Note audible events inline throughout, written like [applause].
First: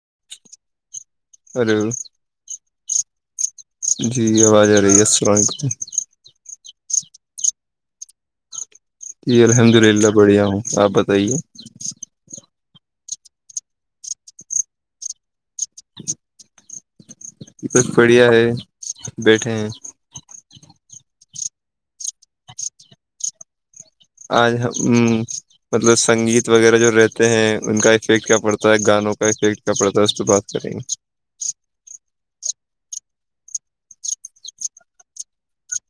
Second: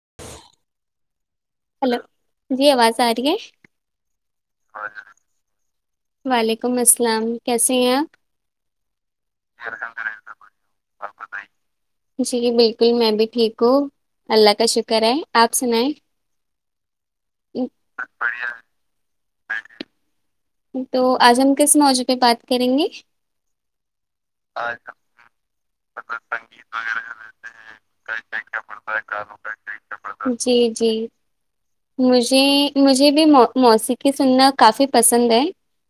[inaudible] Hello جی آواز ساری ہے جی آواز آ رہی ہے السلام علیکم وعلیکم السلام کیسے ہیں آپ جی الحمد للہ بڑھیا ہوں آپ بتائیے جی بالکل میں بھی ٹھیک ہو اللہ کا شکر ہے آپ سنیں ا کت فڑی ہے بیٹھے ہیں تو آج ہم کس موضع پہ بات کریں گے آ ہ مطلب سنگیت وغیرہ جو رہتے ہیں ان کا افیکٹ کیا پڑتا ہے گانوں کا افیکٹ کیا پڑتا ہے اس سے بات جی کریں گے جی مجھے مجھے بھی موسیقی سننا کافی پسند ہے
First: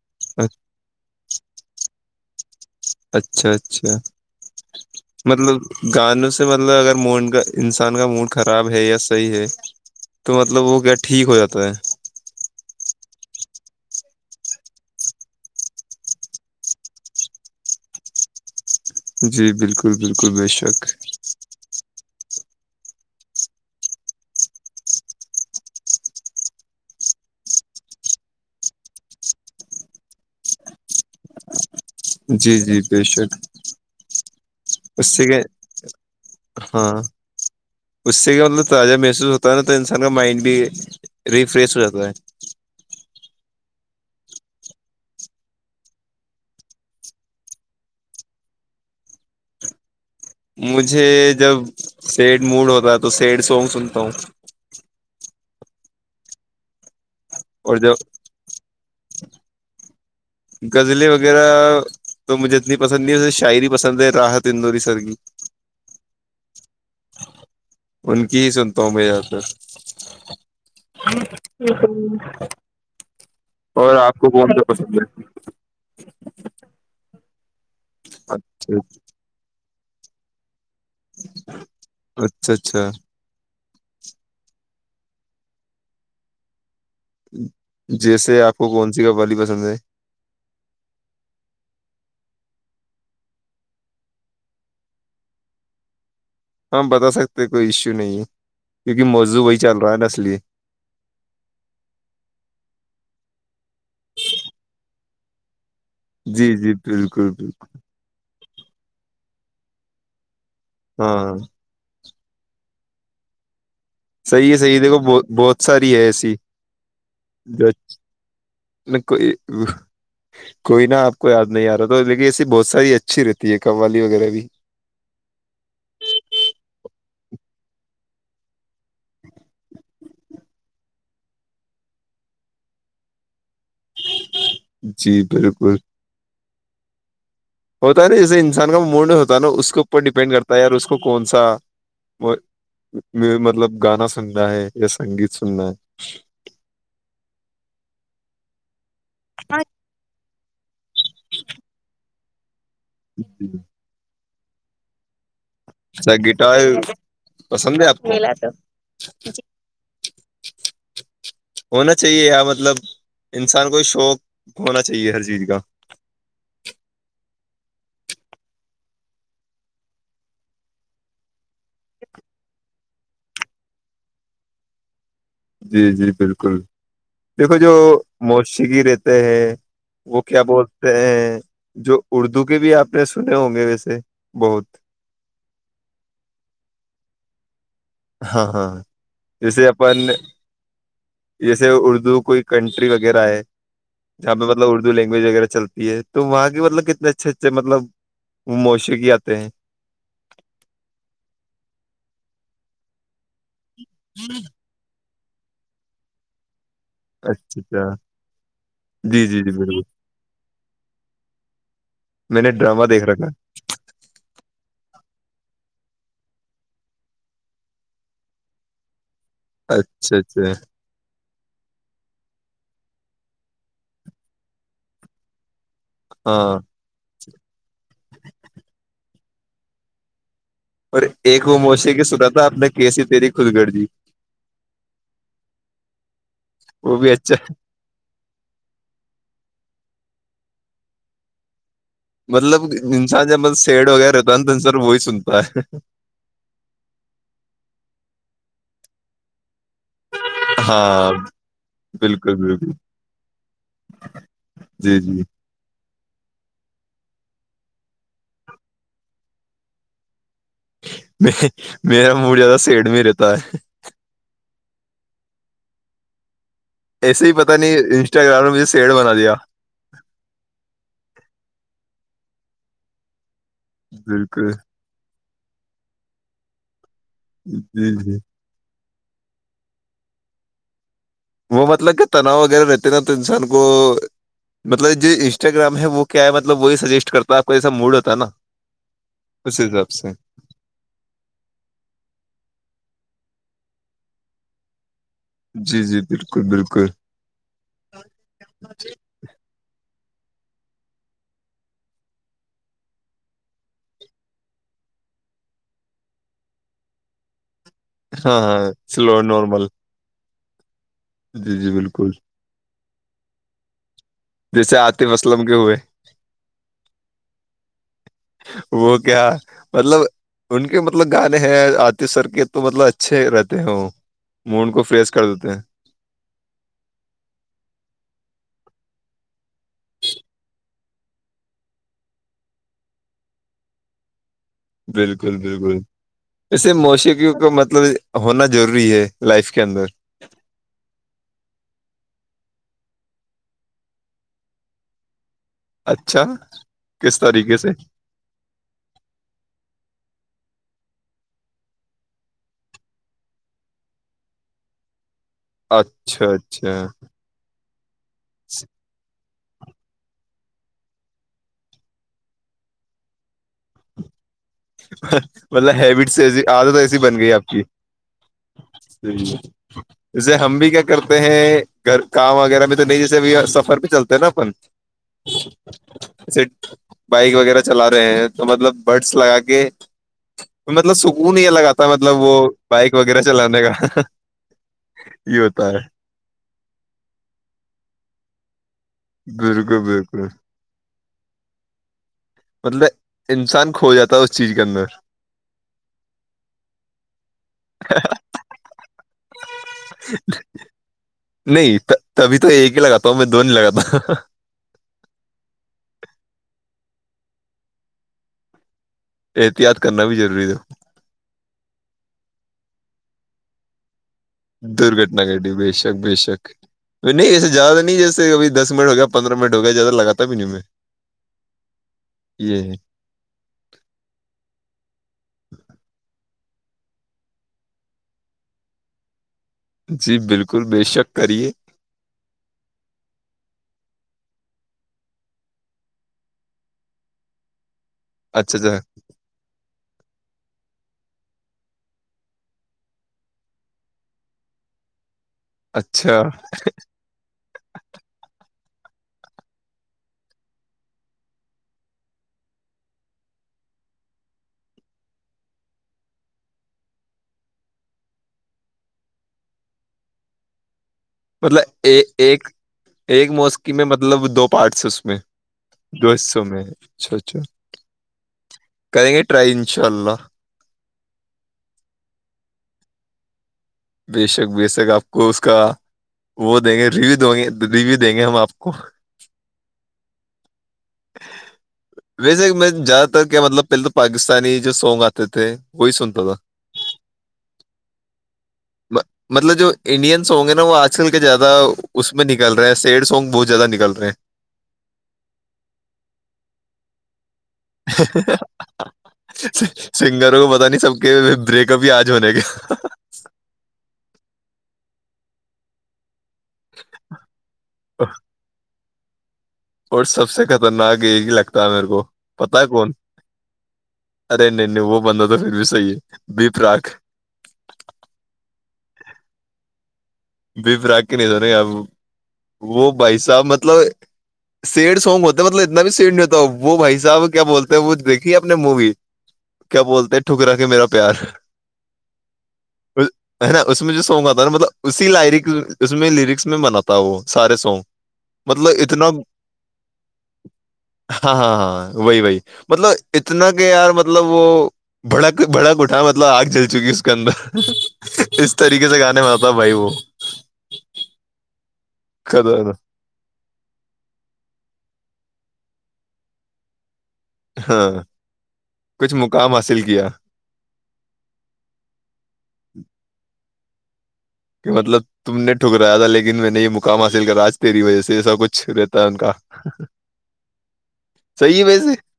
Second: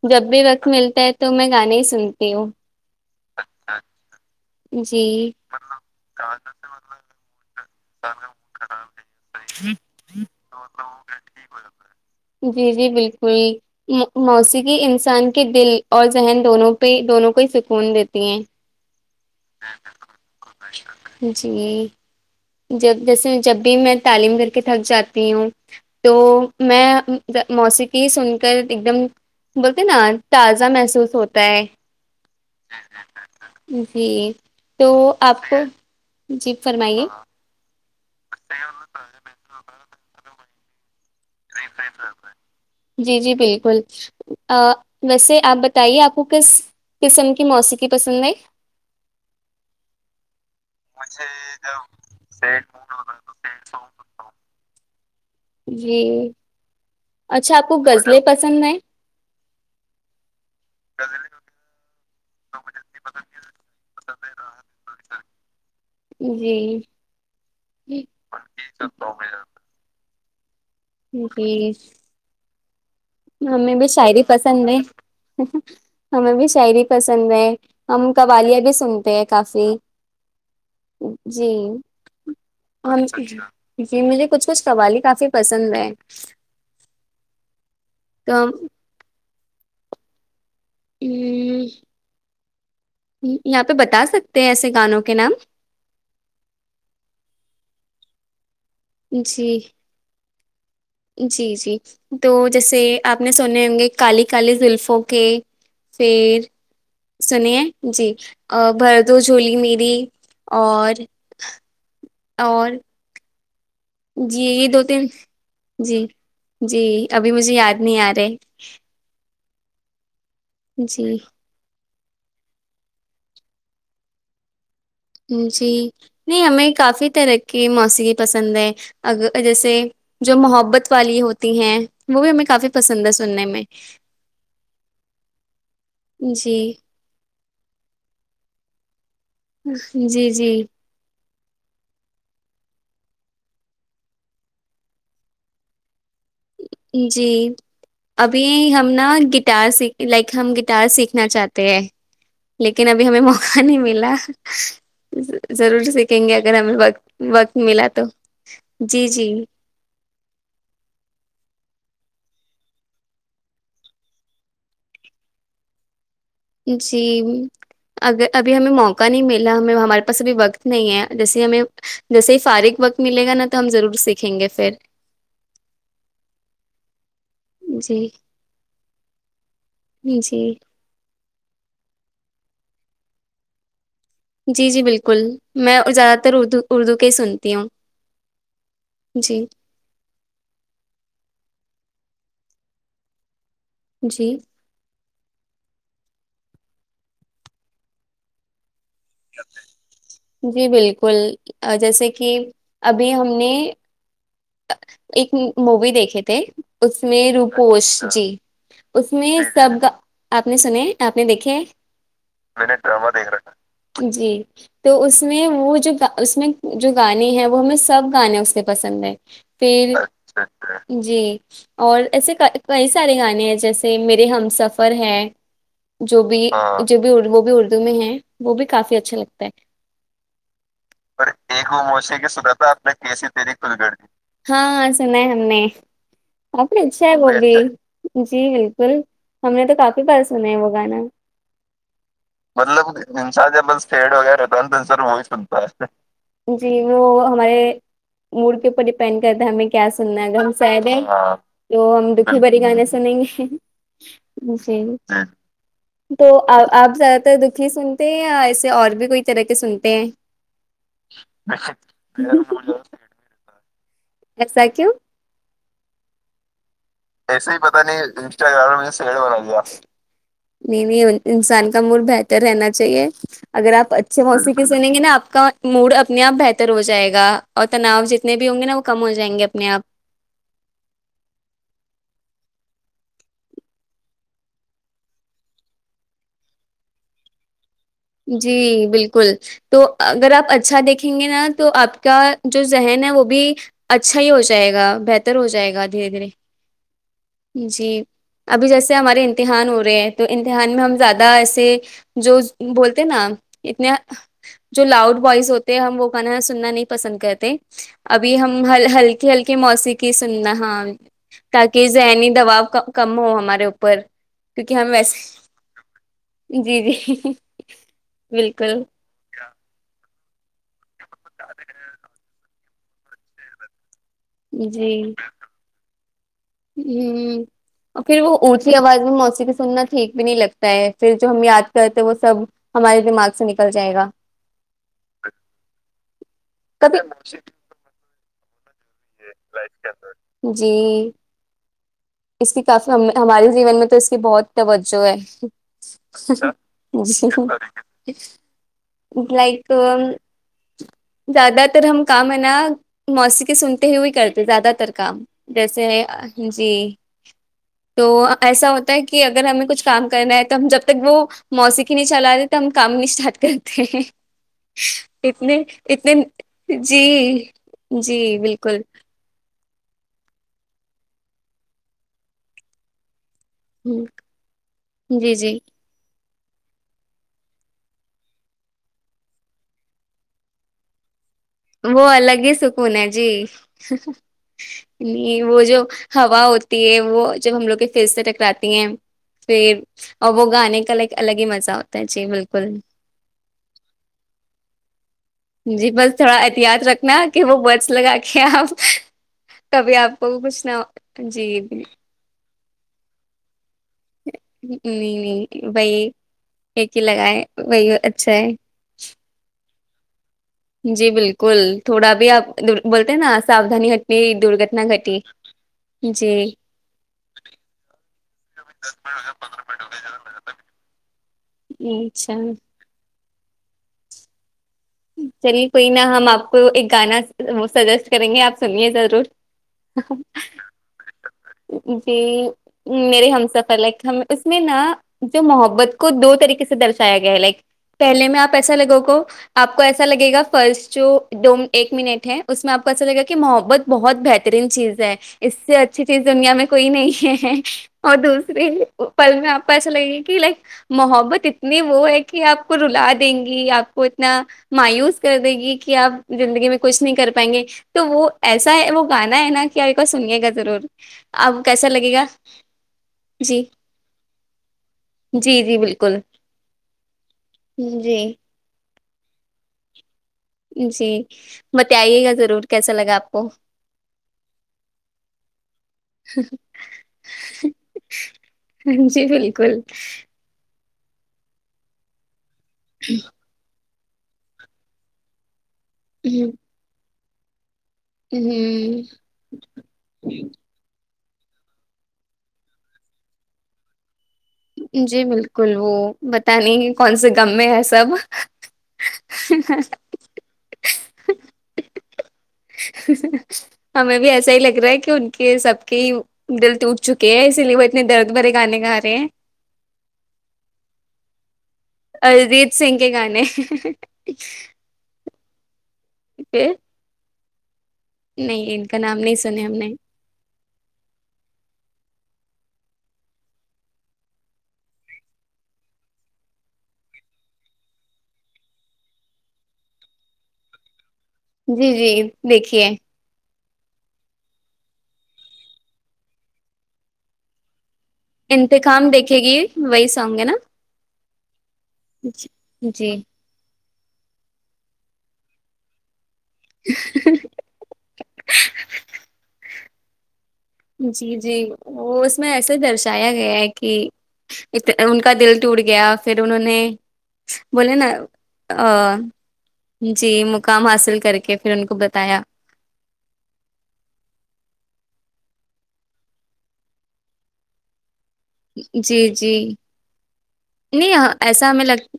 جب بھی وقت ملتا ہے تو میں گانے ہی سنتی کہ اچھا اچھا جی مطلب گانوں سے مطلب اگر مون کا انسان کا موڈ خراب ہے یا صحیح ہے تو مطلب وہ کیا ٹھیک ہو جاتا ہے جی جی موسیقی انسان کے دل اور ذہن دونوں پہ دونوں کو ہی سکون دیتی ہیں جی بالکل بالکل بے شک جی جب جیسے جب بھی میں تعلیم کر کے تھک جاتی ہوں تو میں موسیقی سن کر ایک دم بولتے نا تازہ محسوس ہوتا ہے جی جی بے شک جی تو اس سے کہ آپ کو جی ہاں فرمائیے اس سے کیا مطلب تازہ محسوس ہوتا ہےا تو انسان کا مائنڈ بھی جچ ریفریش ہو جات ہے جی جی بالکل ویسے آپ بتائیے آپ کو کس قسم کی موسیقی پسند ہے مجھے جب سیڈ موڈ ہوتا تو سیڈ سانگ سنتا ہوں [inaudible] جی اچھا آپ اور کو جب غزلیں پسند ہیں غزلیں وغیرہ تو مجھے اتنی پسند نہیں ہے اسے شاعری پسند ہے راحت اندوری سر کی جی ان کی ہی سنتا ہوں میں اکثر جی ٹیک [inaudible] ہمیں بھی شاعری پسند ہے ہمیں بھی شاعری پسند ہے اچ [inaudible] ہم ہے قوالیاں بھی اچھا سنتے ہیں کافی جی اچھا اچھا ہم جی مجھے کچھ کچھ قوالی کافی پسند ہیں ہ [inaudible] جیسے آپ کو کون سی قوالی پسند ہے پسند ہے ہ یہاں پہ بتا سکتے ہیں ایسے گانوں کے نام ہاں بتا سکتے ہے کوئی ایشو نہیں کیونکہ موضو جی وہی چل رہا ہے نا اسلیے جی جی تو جیسے آپ نے سنے ہونگے کالی کالی زلفوں کے پھر جی جی بالکل بالکل سنیے جی بھردو جھولی میری اور ہاں اور جی صحیح ہے یہ صحیح ہے دو دیکھو تین بہت بہت ساری جی ہے ایسی جی ابھی مجھے یاد نہیں آ رہے واہ [inaudible] کوئی نا جی آپ کو یاد نہیں آ رہا دیکھیے ایسی بہت ساری اچھی رہتی ہے قوالی وغیرہ بھی جی نہیں ہمیں کافی طرح کے موسیقی پسند ہے اگر جیسے جو محبت والی ہوتی ہیں وہ بھی ہمیں کافی پسند ہے سننے میں جی بالکل جی ہوتا ہے نا جیسے انسان کا موڈ ہوتا نا اس کے اوپر جی ڈپینڈ کرتا ہے اور جی اس کون س سا مطلب گانا سننا ہے یا سنگیت سننا ہے جی ابھی ہم نا گٹار سیکھ لائک ہم گٹار سیکھنا چاہتے ہے لیکن ابھی ہمیں ہے موقع نہیں ملا ضرور اچھا سیکھیں گے اگر گٹار ہمیں وقت وقت پسند ہے ملا آپ تو کو جی جی ہونا چاہیے ار مطلب انسان کو شوق ہونا چاہیے ہر چیز کا جی اگر ابھی ہمیں موقع نہیں ملا ہمیں ہمارے پاس ابھی وقت نہیں ہے جیسے ہمیں جیسے ہی فارغ وقت ملے گا نا تو ہم ضرور سیکھیں گے پھر جی جی بالکل دیکھو جو جی موسیقی رہتے ہیں جی وہ کیا بولتے ہیں جو اردو بھی آپ نے سنے ہوں گے ویسے جی بہت جی بالکل میں زیادہ تر اردو اردو کے ہی سن تی ہاں ہاں جیسے اپن جیسے اردو جو کوئی کنٹری وغیرہ ہے جی جہاںہ مطلب اردو لے چلتی ہے تو وہاں م کتنے اچھے اچھے مبوش جی بالکل جیسے کہ ابھی ہم نے [unintelligible] ایک مووی دیکھے تھے اس میں اچھا روپوش اچھا جی اس جی میں جی جی سب بالکل کا آپ آپ نے سنے آپ نے دیکھے میں نے ڈرامہ دیکھ رکھا جی تو اس میں وہ جو اس میں جو گانے ہیں وہ ہمیں سب گانے اس سے پسند ہیں ہے۔ پھر اچھا اچھا جی اور ایسے کا کئی سارے گانے ہیں جیسے میرے ہم سفر ہے جو بھی ہاں جو بھی وہ بھی اردو میں ہے وہ بھی کافی اچھا لگتا ہے پ اور ایک وہ موشی کے سنا تھا اپنے کیسی تیری خھود گر جی ہاں سنا ہم نے آنی وہ اچھا بھی ہے بب جی بالکل ہم نے تو کافی بار سنا ہے وہ گانا مطلب انسان انان جب مطلب سیڈ ج وغیرہ رہتا ہے نا تو انسان وہی وغہتا ہے سنتا ہے جی وہ ہمارے مڑ کےوپر اسپینڈ کرتا ہمیں کیا سننا ہم شاید ہے ہاں تو ہم بالکل دکھی بھری بالکل گانے سنیں گے جی تو آپ زیادہ تر دکھی سنتے ہیں یا ایسے اور بھی کوئی طرح کے سنتے ہیں میرا موڈ زیادہ سیڈ میں رہتا ہے ایسکو ایسا ہی پتا نہیں انسٹاگرام نے سیڈ بنادیا انسان کا موڈ بہتر رہنا چاہیے اگر آپ اچھے بالکل موسیقی سن گے نا آپ کا موڈ اپنے آپ بہتر ہو جائے گا اور جی تناؤ جی جتنے بھی ہوں گے نا کم ہو جائیں گے اپنے آپ وہ مطلب کہ تناؤ وغیرہ رہتے نا تو انسان کو مطلب جو انسٹاگرام ہے وہ کیا ہے مطلب وہی سجیسٹ کرتا ہے آپ کو موڈ ہوتا ہے نا جی بالکل اس تو حساب سے اگر آپ اچھا دیکھیں گے نا تو آپ کا جو ذہن ہے وہ بھی اچھا ہی ہو جائے گا بتر بتر ہو جائے جی گا جی دھیرے بالکل بالکل دھیرے جی ابھی جیسے ہمارے امتحان ہو رہے ہیں تو امتحان میں ہم زیادہ ایسے جو بولتے ہیں نا اتنا جو لاؤڈ وائس ہوتے ہیں ہم وہ گانا سننا نہیں پسند کرتے ابھی ہاں ہم ہاں ہ سلو ہلکی ہلکی نارمل موسیقی سندہ ہاں جی جی تاک بالکل ذہنی دباؤ کا کم ہو ہمارے اوپر کیونکہ جیسے ہم عاطف اسلم کے ہوئے ویسے جی جی بالکل وہ کیا مطلب ان کے مطلب گانے ہیں آطف سر کے تو مطلب اچھے رہتے ہیں وہ موڈ کو جی فریس کر دیتے ہیں ہ پھر وہ اونچی آواز میں موسیقی سننا ٹھیک بھی نہیں لگتا ہے پھر جو ہم یاد کرتے وہ سب ہمارے دماغ سے نکل جائے گا بالکل بالکل ایسے کبھی موسیقیوں کا مطلب ہنا ضروری ہے لائف کے اندر جی اس کی کافی ہم ہمارے جیون میں تو اس کی بہت توجہ ہے اچھا کس جی طریقے سے لائک زیادہ تر ہم کام ہے نا موسیقی سن تو ہی ہی کرتے زیادہ تر کام جیسے اچھا جی اچھا تو ایسا ہوتا ہے کہ کہ اگر ہمیں کچھ کام کرنا ہے تو ہم جب تک وہ موسیقی نہیں چلاے تو ہم کام نہیں اسٹارٹ کرتے ہیں اتنے مطلب اتنے ہیبٹس ایسی عادت ایسی جی بن گئی آپ کی جی بالکل جی جی جیسے ہم بھی کیا کرتے ہیں گھر کام وغیرہ بھی تو نہیں جیسے سفر بھی ہم، چلتے نا اپن جی جی جے بائک وغیرہ چلا رہے ہیں تو مطلب بڈس لگا کے مطلب س وہ الگ ہی سکون ہے جی چلانے کا یہ نہیں وہ ہوتا ہے جو ہوا ہوتی ہے وہ جب ہم لوگ کے پھر سے ٹکراتی ہیں بالکل پھر بالکل اور وہ گانے کا لائک الگ ہی مزہ ہوتا ہے جی بالکل مطلب انسان کھو جاتا ہے اس چیز کے اندر جی بس تھوڑا احتیاط رکھنا کہ وہ بڈس لگا کے آپ کبھی آپ کو کچھ نہ جی نہیں تبھی تو ایک ہی لاتا ہوں میں دو نہیں لگا نہیں نہیں بی ایک ہی لگائے وہی اچھا ہے احتیاط کرنا بھی ضروری ہے جی بالکل تھوڑا بھی آپ بولتے ہیں نا ساودھانی گھٹنی گھٹی درگھٹنا گٹی بے شک بے جی شک نہیں ایسے زیادہ نہیں جیس [inaudible] دس منٹ ہو گیا پندرہ منٹ ہو گیا زیادہ لگا ہے بھی نہیں میں اچھا یہ [inaudible] چلیے کوئی نا ہم آپ کو ایک گانا سجیسٹ کریں گے آپ سنیے ضرور جی بالکل بے شک کریے جی میرے ہم سفر لائک ہم اس میں نا جو محبت کو دو طریقے سے درشایا گیا ہے لائک پہلے میں آپ اچھا ایسا اچھا لگو گو ایسا لگے گا فرسٹ جو دو ایک منٹ ہے اس میں آپ کو ایسا لگےا کہ محبت بہت بہترین چیز ہے اس سے اچھی اچھا چیز دنیا میں کوئی نہیں ہے اورہت دور پل میں آپ کو ایسا لگے گا کہ لائک محبت اتنی وہ ہے کہ آپ کو رلا دیں گی آپ کو نہ مایوس کر دے گی کہ آپ زندگی میں کچھ نہیں کر پائیں گے تو وہ ایسا ہے وہ گانا ہے نا کہ آپ کو سنیے گا ضرور آپ کو مطلب کیسا ایک لگے گا ایک ایک جی موسیقی میں مطلب دو پارٹس ہیں اس میں جی جی دو بالکل حصوں میں اچھا اچھا جی کرے گے ٹری انشاء اللہ جی بتائیے گا ضرور کیسا لگا آپ کو بےشک بشک آپ کو اس کا وہ دیں گے ریویو د گے ریویو دیں گے ہم آپ کو جی بالکل ویسے میں زیادہ تر کیا مطلب پہلے تو پاکستانی جو سونگ آتے تھے وہی سن تا تھا ہ مطلب جو انڈین ہونگے نہ وہ آج کل زیادہ اس میں نکل رہے ہیں سیڈ سونگ بہت زیادہ نکل رہے ہیں جی بالکل وہ بت نہیںے کون سے دم میں ہے سب ہیں سنگروں کو پتا نہیں سب کے بریک اپ ہی آج ہونے کے ہمیں بھی ایسا ہی لگ رہا ہے کہ ان کہ سب کے ہی دل تو اٹھ چکے ہیں اسی لیے وہ اتنے درد مرے گانے گاے سے [unintelligible] اور سب سے خطرناک یہ ل میرے کو پتا ارجیت کون سنگھ کے گانے ارے نہیں نہیں وہ بندا تو پھر بھی چاہیے و پہ پرراک نہیں ان کا نام نہیں سنے ہم نے ب فراق کی نہیں س رہب وہ بھائی صاحب مطلب سیڈ سانگ ہوتا مطلب اتنا بھی سیڈ نہیں ہوتا وہ بھائی صاحب کیا بولتے ہیں وہ دیکھی اپ نے مووی کیا بولتے ٹھکرا کے میرا پیار جی جی دیکھیے اس- ہے نا اس مجھ سگات تھا مطب اسی لائرک اس میں لیرکس میں بناتا وہ سارے سانگ مطلب اتنا انتقام دیکھے گی وہی سانگ ہے نا ہاں ہاں ہاں ہ وہی وہی جی مطلب اتنا کہ یار مطلب وہ بڑک بڑک اٹات آگ جل چکی اس کے اندر اس طریقے سے گانے میں آپ آ وہ [unintelligible] جی جی وہ اس میں خدا نا ایسے درشایا گیا ہے کہ ان کا دل ٹوٹ گیا پھر انہوں نے بولے ہاں نا کچھ مقام حاصل کیا جی مقام حاصل کر کے پھر ان کو بتایا کہ مطلب تم نے ٹھکرایا تھا لیکن میں نے یہ مقام حاصل کرا آج تیری وجہ سے ایسا کچھ رہتا ہے ان جی کا جی نہیں صحیح ہے ایسا ہمیں ویسے لگ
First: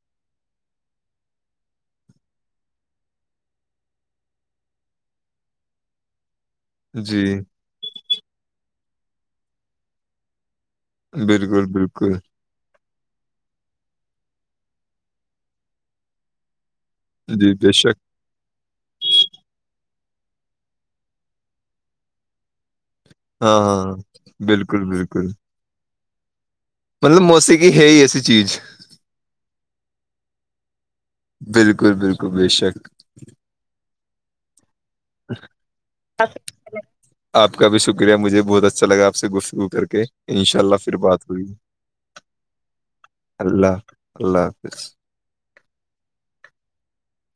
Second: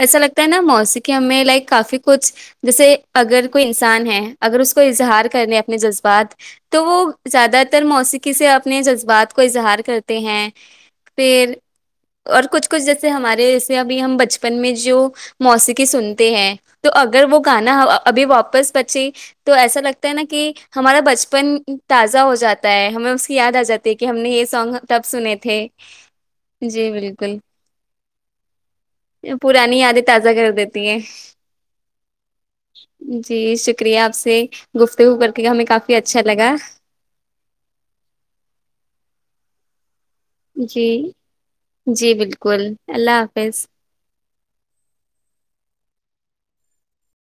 ایسا لگتا ہے نا موسیقی ہمیں لائک کافی کچھ جیسے اگر کوئی انسان ہے اگر اس کو اظہار کرنے اپنے جذبات تو وہ جی زیادہ تر موسیقی سے آپ اپنے جذبات کو اظہار کرتے ہیں پھر بالکل بالکل اور کچھ کچھ جیسے ہمارے جیسے ابھی ہم بچپن میں جو موسیقی سنتے ہیں تو اگر وہ جی بے گانا شک ابھی واپس بچے تو ایسا لگتا نا کہ ہمارا بچپن تازہ ہو جاتا ہے ہمیں اس کی یاد ہاں آ جاتی ہے ہاں کہ ہم نے یہ سانگ بالکل تب بالکل سنے تھ ہ [unintelligible] جی مطلب بالکل موسیقی ہے ہی ایسی چیز پرانی یادیں تازہ کر دیتے ہیں بالکل بالکل بے شک جی شکریہ آپ سے سے آپ کا بھی شکریہ مجھے بہت اچھا لگا آپ سے گفتگو کر کے انشاءاللہ جی پھر بات ہوئی جی بالکل اللہ حافظ اللہ اللہ حافظ